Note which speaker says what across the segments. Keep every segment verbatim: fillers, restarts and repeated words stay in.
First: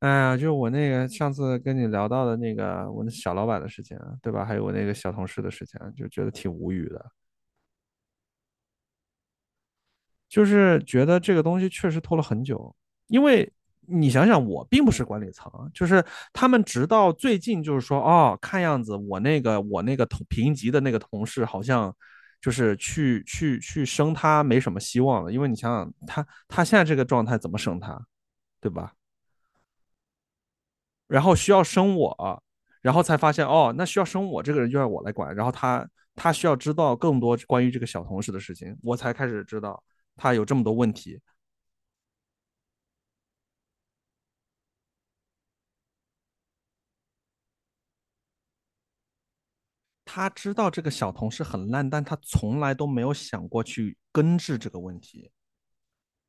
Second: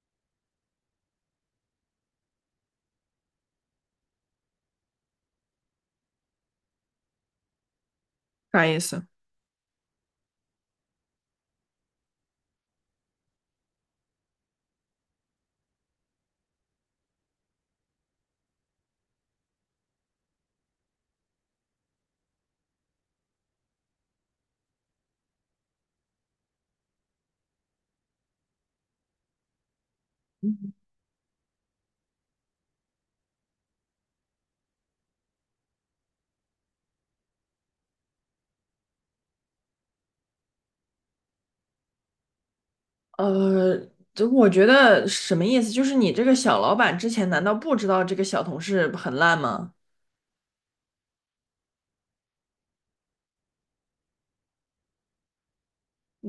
Speaker 1: 哎呀，就是我那个上次跟你聊到的那个我那小老板的事情啊，对吧？还有我那个小同事的事情啊，就觉得挺无语的。
Speaker 2: 啥意思？
Speaker 1: 就是觉得这个东西确实拖了很久。因为你想想，我并不是管理层啊。就是他们直到最近就是说，哦，看样子我那个我那个同评级的那个同事好像就是去去去升他没什么希望了，因为你想想他他现在这个状态怎么升他，对吧？然后需要生我，然后才发现，哦，那需要生我这个人就要我来管。然后他他需要知道更多关于这个小同事的事情，我才开始知道他有这么多问题。
Speaker 2: 呃，就我觉得什么意思？就是你这个小老板之前难道不知道这个小同事很烂吗？
Speaker 1: 他知道这个小同事很烂，但他从来都没有想过去根治这个问题。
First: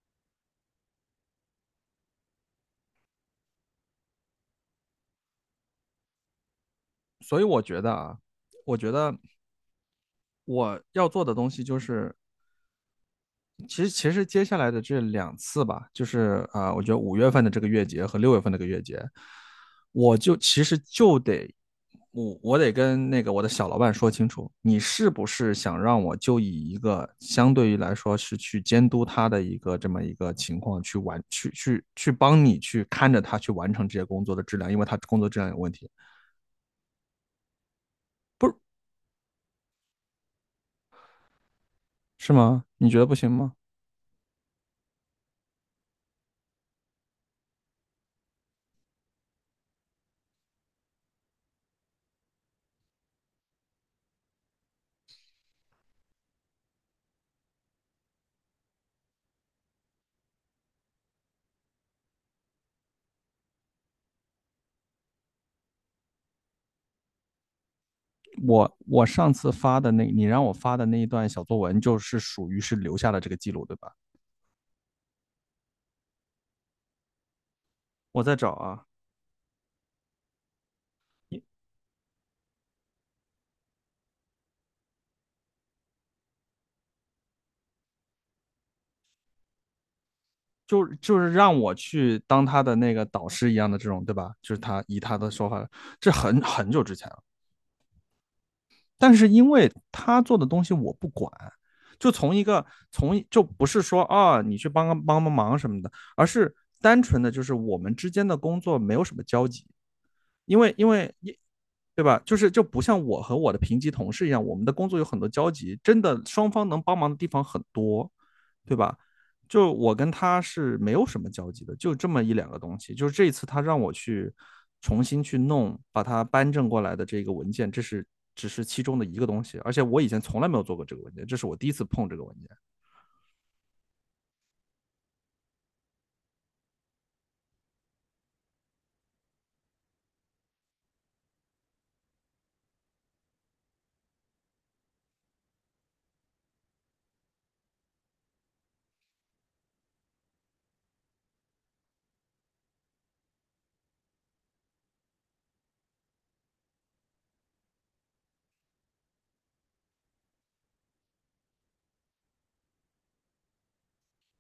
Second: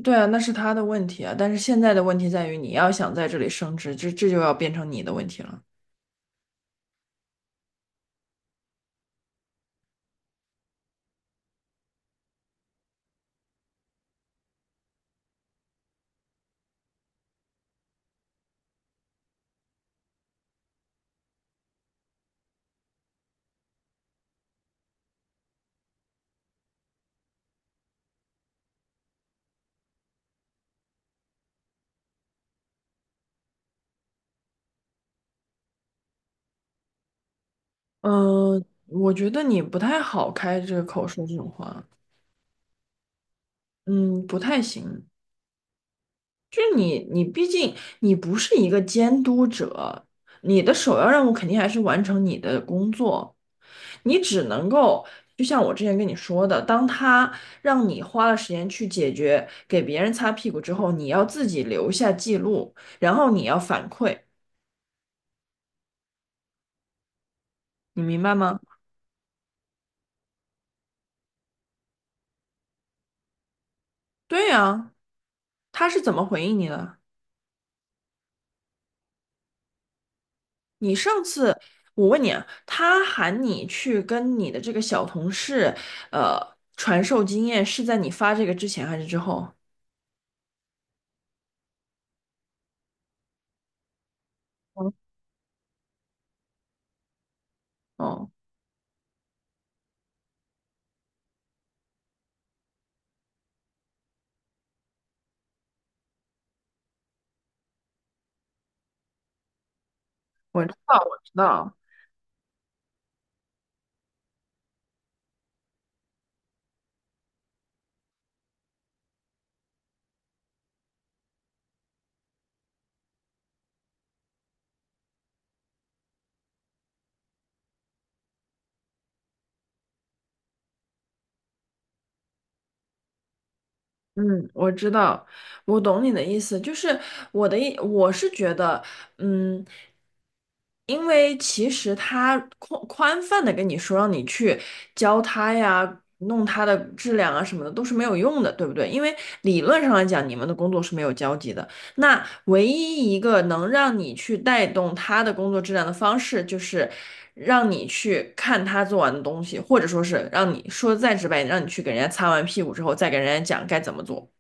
Speaker 2: 对啊，那是他的问题啊。但是现在的问题在于，你要想在这里升职，这这就要变成你的问题了。
Speaker 1: 所以我觉得啊，我觉得我要做的东西就是其实其实接下来的这两次吧，就是啊、呃我觉得五月份的这个月结和六月份的这个月结，我就其实就得我我得跟那个我的小老板说清楚，你是不是想让我就以一个相对于来说是去监督他的一个这么一个情况，去完去去去帮你去看着他去完成这些工作的质量，因为他工作质量有问题。不是。
Speaker 2: 嗯、我觉得你不太好开这个口说这种话，
Speaker 1: 是吗？你觉得不行吗？
Speaker 2: 嗯，不太行。就你，你毕竟你不是一个监督者，你的首要任务肯定还是完成你的工作。你只能够，就像我之前跟你说的，当他让你花了时间去解决给别人擦屁股之后，你要自己留下记录，然后你要反馈，你明白吗？
Speaker 1: 我我上次发的那，你让我发的那一段小作文，就是属于是留下了这个记录，对吧？
Speaker 2: 对呀，他是怎么回应你的？
Speaker 1: 我在找啊。
Speaker 2: 你上次我问你啊，他喊你去跟你的这个小同事，呃，传授经验，是在你发这个之前还是之后？
Speaker 1: 就就是让我去当他的那个导师一样的这种，对吧？就是他
Speaker 2: 嗯。
Speaker 1: 以他的说法，这很很久之前了。
Speaker 2: 哦，
Speaker 1: 但是因为他做的东西我不管，就从一个从就不是说啊你去帮帮帮帮忙什么的，而是单纯的就是我们之间的工作没有什么交集，因
Speaker 2: 我知
Speaker 1: 为因
Speaker 2: 道，
Speaker 1: 为
Speaker 2: 我知
Speaker 1: 你，
Speaker 2: 道。
Speaker 1: 对吧？就是就不像我和我的平级同事一样，我们的工作有很多交集，真的双方能帮忙的地方很多，对吧？就我跟他是没有什么交集的，就这么一两个东西。就是这一次他让我去重新去弄，把它搬正过来的这个文件，这是只是其中的一个东西，而且我以前从来没有做过这个文件，这是我第一次碰这个文件。
Speaker 2: 嗯，我知道，我懂你的意思，就是我的意，我是觉得，嗯，因为其实他宽宽泛的跟你说让你去教他呀，弄他的质量啊什么的都是没有用的，对不对？因为理论上来讲，你们的工作是没有交集的。那唯一一个能让你去带动他的工作质量的方式，就是让你去看他做完的东西，或者说是让你说的再直白一点，让你去给人家擦完屁股之后，再给人家讲该怎么做。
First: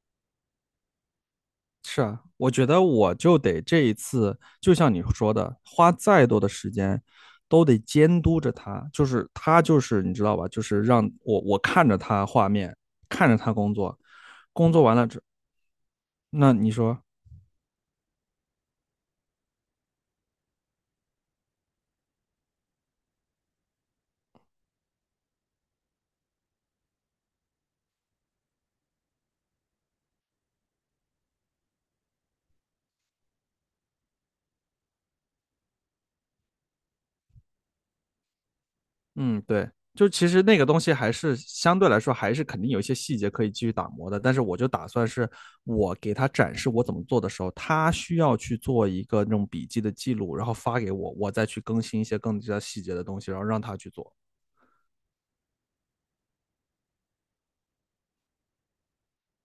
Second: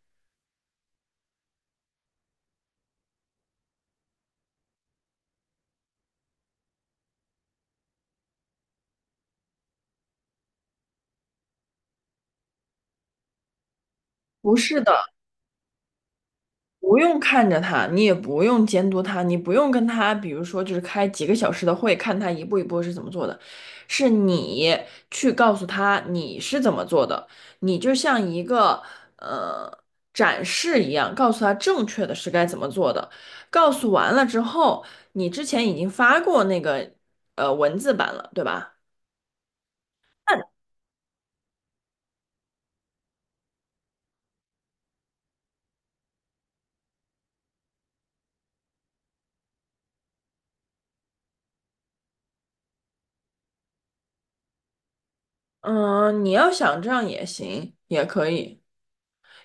Speaker 1: 是啊，我觉得我就得这一次，就像你说的，花再多的时间都得监督着他。就是他，就是你知道吧？就是让我我看着他画面，看着他工作，
Speaker 2: 不
Speaker 1: 工
Speaker 2: 是
Speaker 1: 作
Speaker 2: 的，
Speaker 1: 完了之，那你
Speaker 2: 不
Speaker 1: 说。
Speaker 2: 用看着他，你也不用监督他，你不用跟他，比如说就是开几个小时的会，看他一步一步是怎么做的，是你去告诉他你是怎么做的，你就像一个呃展示一样，告诉他正确的是该怎么做的。告诉完了之后，你之前已经发过那个呃文字版了，对吧？
Speaker 1: 嗯，对，就其实那个东西还是相对来说还是肯定有一些细节可以继续打磨的。但是我就打算是我给他展示我怎么做的时候，他需要去做一个那种笔记的记录，然后发给我，我再去更新一些更加细节的东西，然后让他去做。
Speaker 2: 嗯、你要想这样也行，也可以。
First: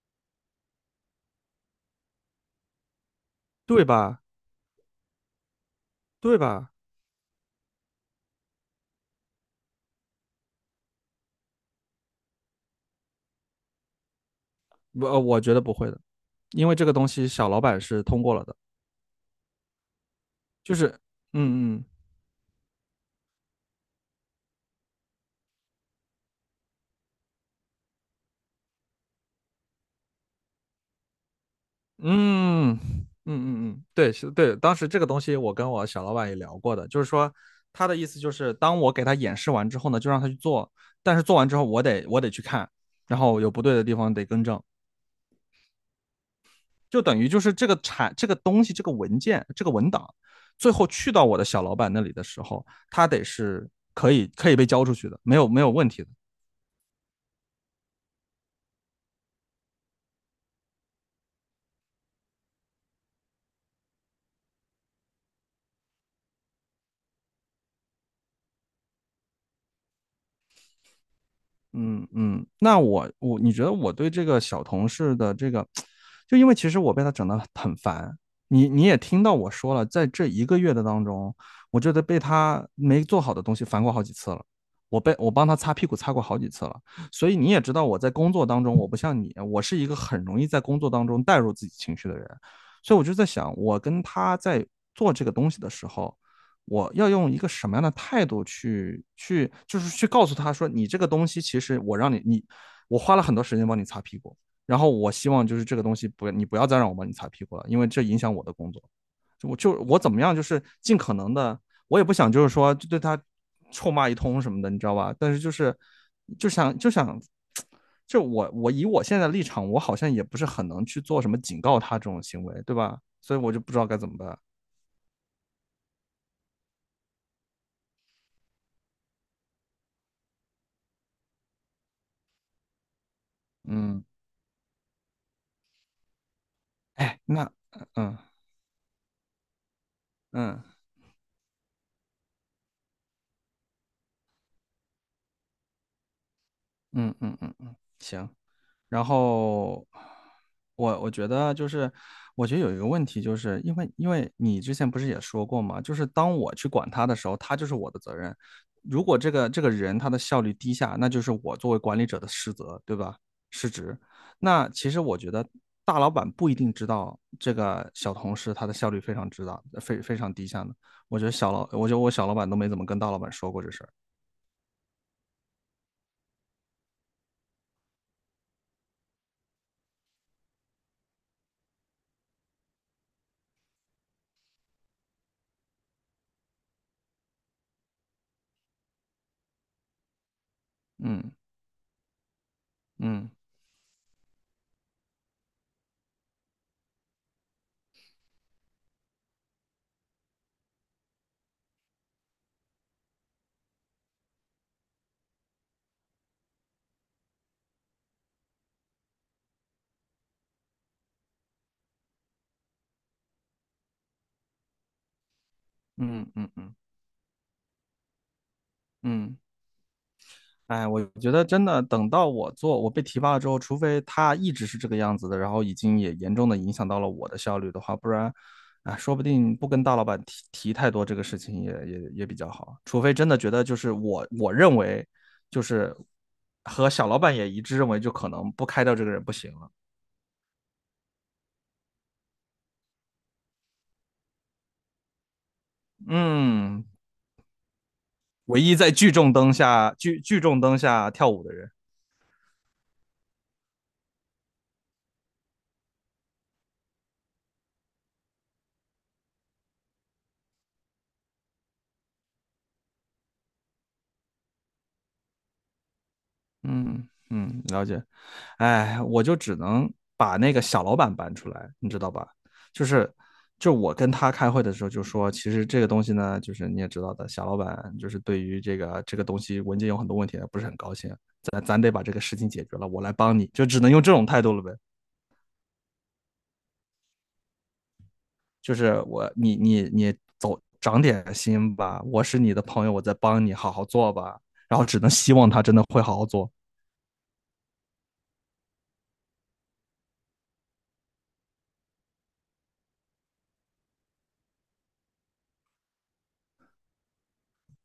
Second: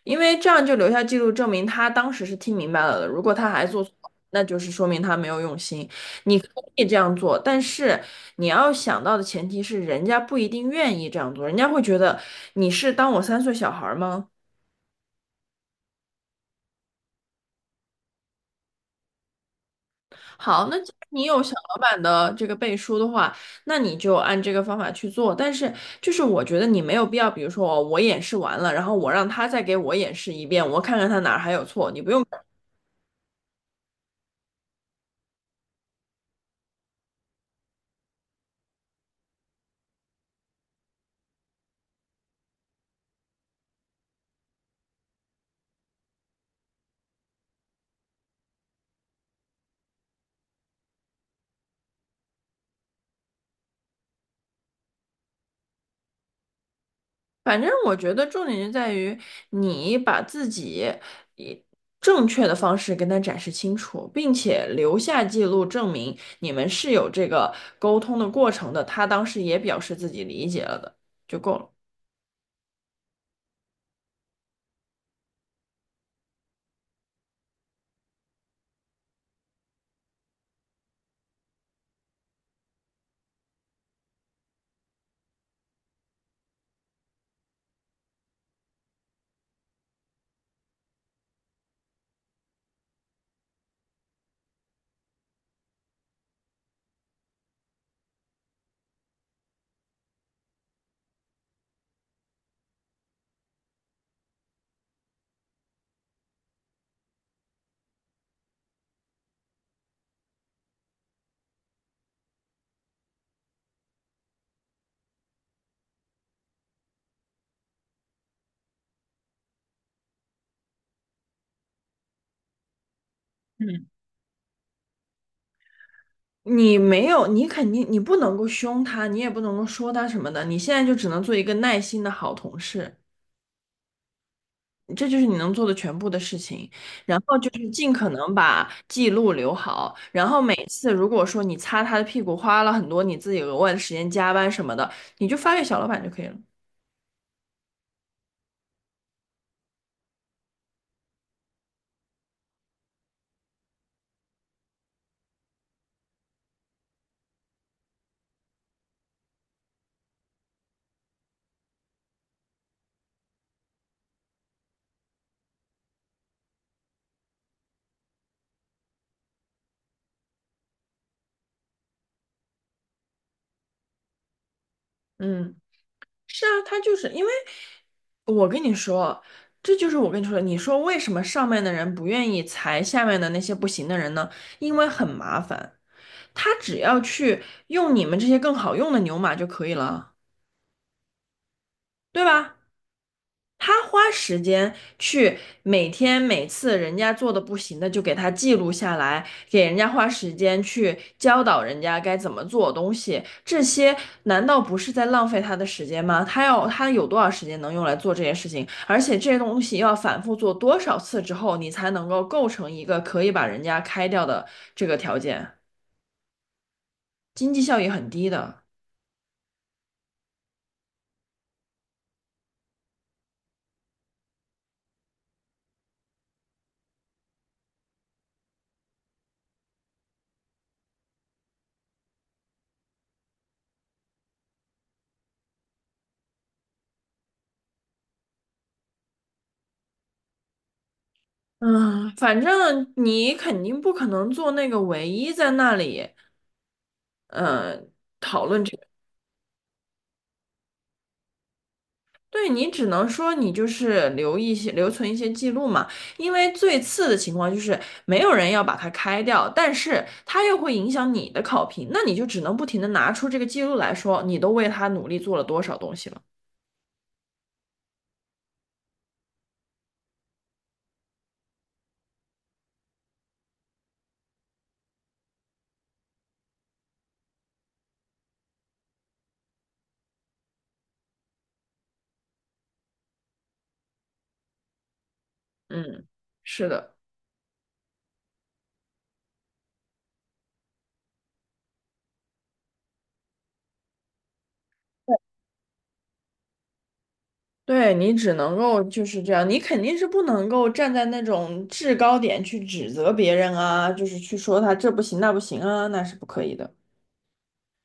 Speaker 2: 因为这样就留下记录，证明他当时是听明白了的。如果他还做
Speaker 1: 对
Speaker 2: 错，
Speaker 1: 吧？
Speaker 2: 那就是说明他没有用心。
Speaker 1: 对
Speaker 2: 你可
Speaker 1: 吧？
Speaker 2: 以这样做，但是你要想到的前提是，人家不一定愿意这样做，人家会觉得你是当我三岁小孩儿吗？
Speaker 1: 我呃我觉得不会的，因为这个东西小老板是通过了的，
Speaker 2: 好，
Speaker 1: 就
Speaker 2: 那
Speaker 1: 是
Speaker 2: 既然你有小老
Speaker 1: 嗯嗯
Speaker 2: 板的这个背书的话，那你就按这个方法去做。但是就是我觉得你没有必要，比如说我我演示完了，然后我让他再给我演示一遍，我看看他哪儿还有错，你不用。
Speaker 1: 嗯嗯嗯嗯，对是，对，当时这个东西我跟我小老板也聊过的，就是说他的意思就是，当我给他演示完之后呢，就让他去做，但是做完之后我得我得去看，然后有不对的地方得更正，就等于就是这个产这个东西这个文件这个文档，最后去到我的小老板那里的时候，他得是可以可以被交出去的，没有没有问题的。
Speaker 2: 反正我觉得重点就在于你把自己以正确的方式跟他展示清楚，并且留下记录证明你们是有这个沟通的过程的。他当时也表示自己理解了的，就够了。
Speaker 1: 嗯嗯。那我我你觉得我对这个小同事的这个，就因为其实我被他整得很烦。你你也听到我说了，在这一个月的当中，我觉得被他没做好的东西烦过好几次了。我被我帮他擦屁股擦过好几次了。所以你也知道我在工作当中，我不像你，我是一个很容易在工作当中带入自己情绪的人。所以我就在想，我跟他在做这个东西的时候，我要用一个什么样的态度去去，就是去告诉他说，你这个东西其实我让你你我花了很多时间帮你擦屁股。然后我希望就是这个东西不你不要再让我帮你擦屁股了，因为这影响我的工作。就我就我怎么样，就是尽可能的。我也不想就是说就对他臭骂一通什么的，你知道吧？但是就是就想就想，就我我以我现在的立场，我好像也不是很能去做什么警告他这种行为，对吧？所以我就不知道该怎么办。
Speaker 2: 你没有，你肯定你不能够凶他，你也不能够说他什么的，你现在就只能做一个耐心的好同事。
Speaker 1: 嗯。
Speaker 2: 这就是你能做的全部的事情，然
Speaker 1: 哎，
Speaker 2: 后就
Speaker 1: 那
Speaker 2: 是
Speaker 1: 呃
Speaker 2: 尽可
Speaker 1: 嗯。
Speaker 2: 能把记录留好，然后每
Speaker 1: 嗯
Speaker 2: 次如果说你擦他的屁股花了很多你自己额外的时间加班什么的，你就发给小老板就可以了。
Speaker 1: 嗯嗯嗯，行。然后我我觉得就是，我觉得有一个问题，就是因为因为你之前不是也说过嘛，就是当我去管他的时候，他就是我的责任。如果这个这个人他的效率低下，那就是我作为管理者的失责，对吧？失职。那其实我觉得大老板不一定知道这个小同事他的效率非常之大，非非常低下呢。我觉得小老，我觉得我小老板都没怎么跟大老板说过这事儿。
Speaker 2: 嗯，是啊，他就是因为我跟你说，这就是我跟你说的，你说为什么上面的人不愿意裁下面的那些不行的人呢？因为很麻烦，他只要去用你们这些更好用的牛马就可以了，
Speaker 1: 嗯
Speaker 2: 对吧？
Speaker 1: 嗯
Speaker 2: 他花时间去每天每次人家做的不行的就给他记录下来，给人家花时间去教导人家该怎么做东西，这些难道不是在浪费他的时间吗？他要他有多少时间能用来做这些事情？而且这些东西要反复做多少次之后，你才能够构成一个可以把人家开掉的这个条件，
Speaker 1: 嗯嗯嗯嗯。
Speaker 2: 经济效益很低的。
Speaker 1: 嗯。哎，我觉得真的，等到我做，我被提拔了之后，除非他一直是这个样子的，然后已经也严重的影响到了我的效率的话，不然，啊，说不定不跟大老板提提太多这个事情也也也比较好。除非真的觉得就是我我认为，就是和小老板也一致认为，就可能不开掉这个人不行了。
Speaker 2: 嗯，反正你肯定不可能做那个唯一在那里。
Speaker 1: 嗯。
Speaker 2: 嗯，
Speaker 1: 唯一在聚众灯下聚聚众灯下跳舞的人。
Speaker 2: 对你只能说你就是留一些留存一些记录嘛，因为最次的情况就是没有人要把它开掉，但是它又会影响你的考评，那你就只能不停的拿出这个记录来说，你都为他努力做了多少东西了。
Speaker 1: 嗯嗯，了解。哎，我就只能把那个小老板搬出来，你知道吧？就是就我跟他开会的时候就说，其实这个东西呢，就是你也知道的，小老板就是对于这个这个东西文件有很多问题，不是很高兴。咱咱得把这个事情解决了，我来帮你，就只能用这种态度了呗。
Speaker 2: 嗯，是的，
Speaker 1: 就是我，你你你走，长点心吧，我是你的朋友，我在帮你，好好做吧。然后只能希望他真的会好好做。
Speaker 2: 对你只能够就是这样，你肯定是不能够站在那种制高点去指责别人啊，就是去说他这不行那不行啊，那是不可以的。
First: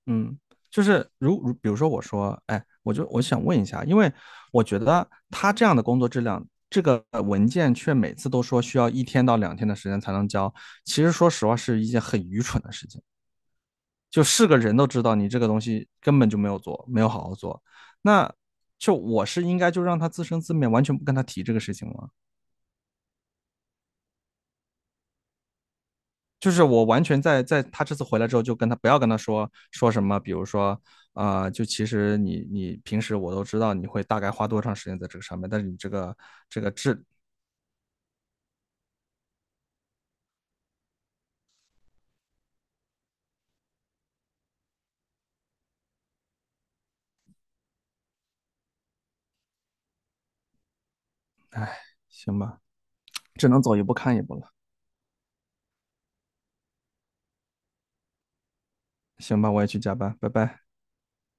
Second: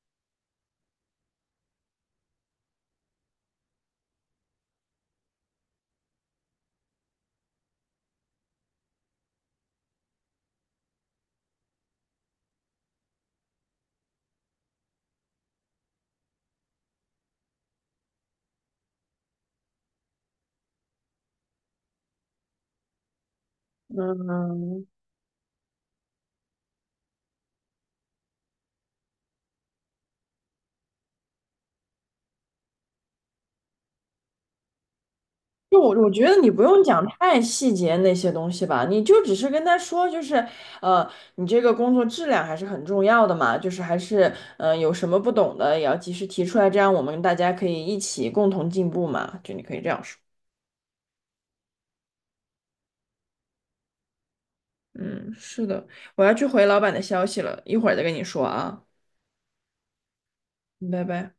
Speaker 1: 嗯。就是如如，比如说我说，哎，我就我想问一下，因为我觉得他这样的工作质量，这个文件却每次都说需要一天到两天的时间才能交，其实说实话是一件很愚蠢的事情，就是个人都知道你这个东西根本就没有做，没有好好做。那就我是应该就让他自生自灭，完全不跟他提这个事情吗？
Speaker 2: 嗯，
Speaker 1: 就是我完全在在他这次回来之后，就跟他不要跟他说说什么。比如说，啊，呃就其实你你平时我都知道你会大概花多长时间在这个上面，但是你
Speaker 2: 就我
Speaker 1: 这
Speaker 2: 我
Speaker 1: 个
Speaker 2: 觉得你不
Speaker 1: 这个
Speaker 2: 用
Speaker 1: 质，
Speaker 2: 讲太细节那些东西吧，你就只是跟他说，就是呃，你这个工作质量还是很重要的嘛，就是还是嗯、呃有什么不懂的也要及时提出来，这样我们大家可以一起共同进步嘛，就你可以这样说。
Speaker 1: 哎，行吧，只能走一步看一步了。
Speaker 2: 嗯，是的，我要去回老板的消息了，一会儿再跟你说啊，
Speaker 1: 行吧，我也去加班，拜拜。
Speaker 2: 拜拜。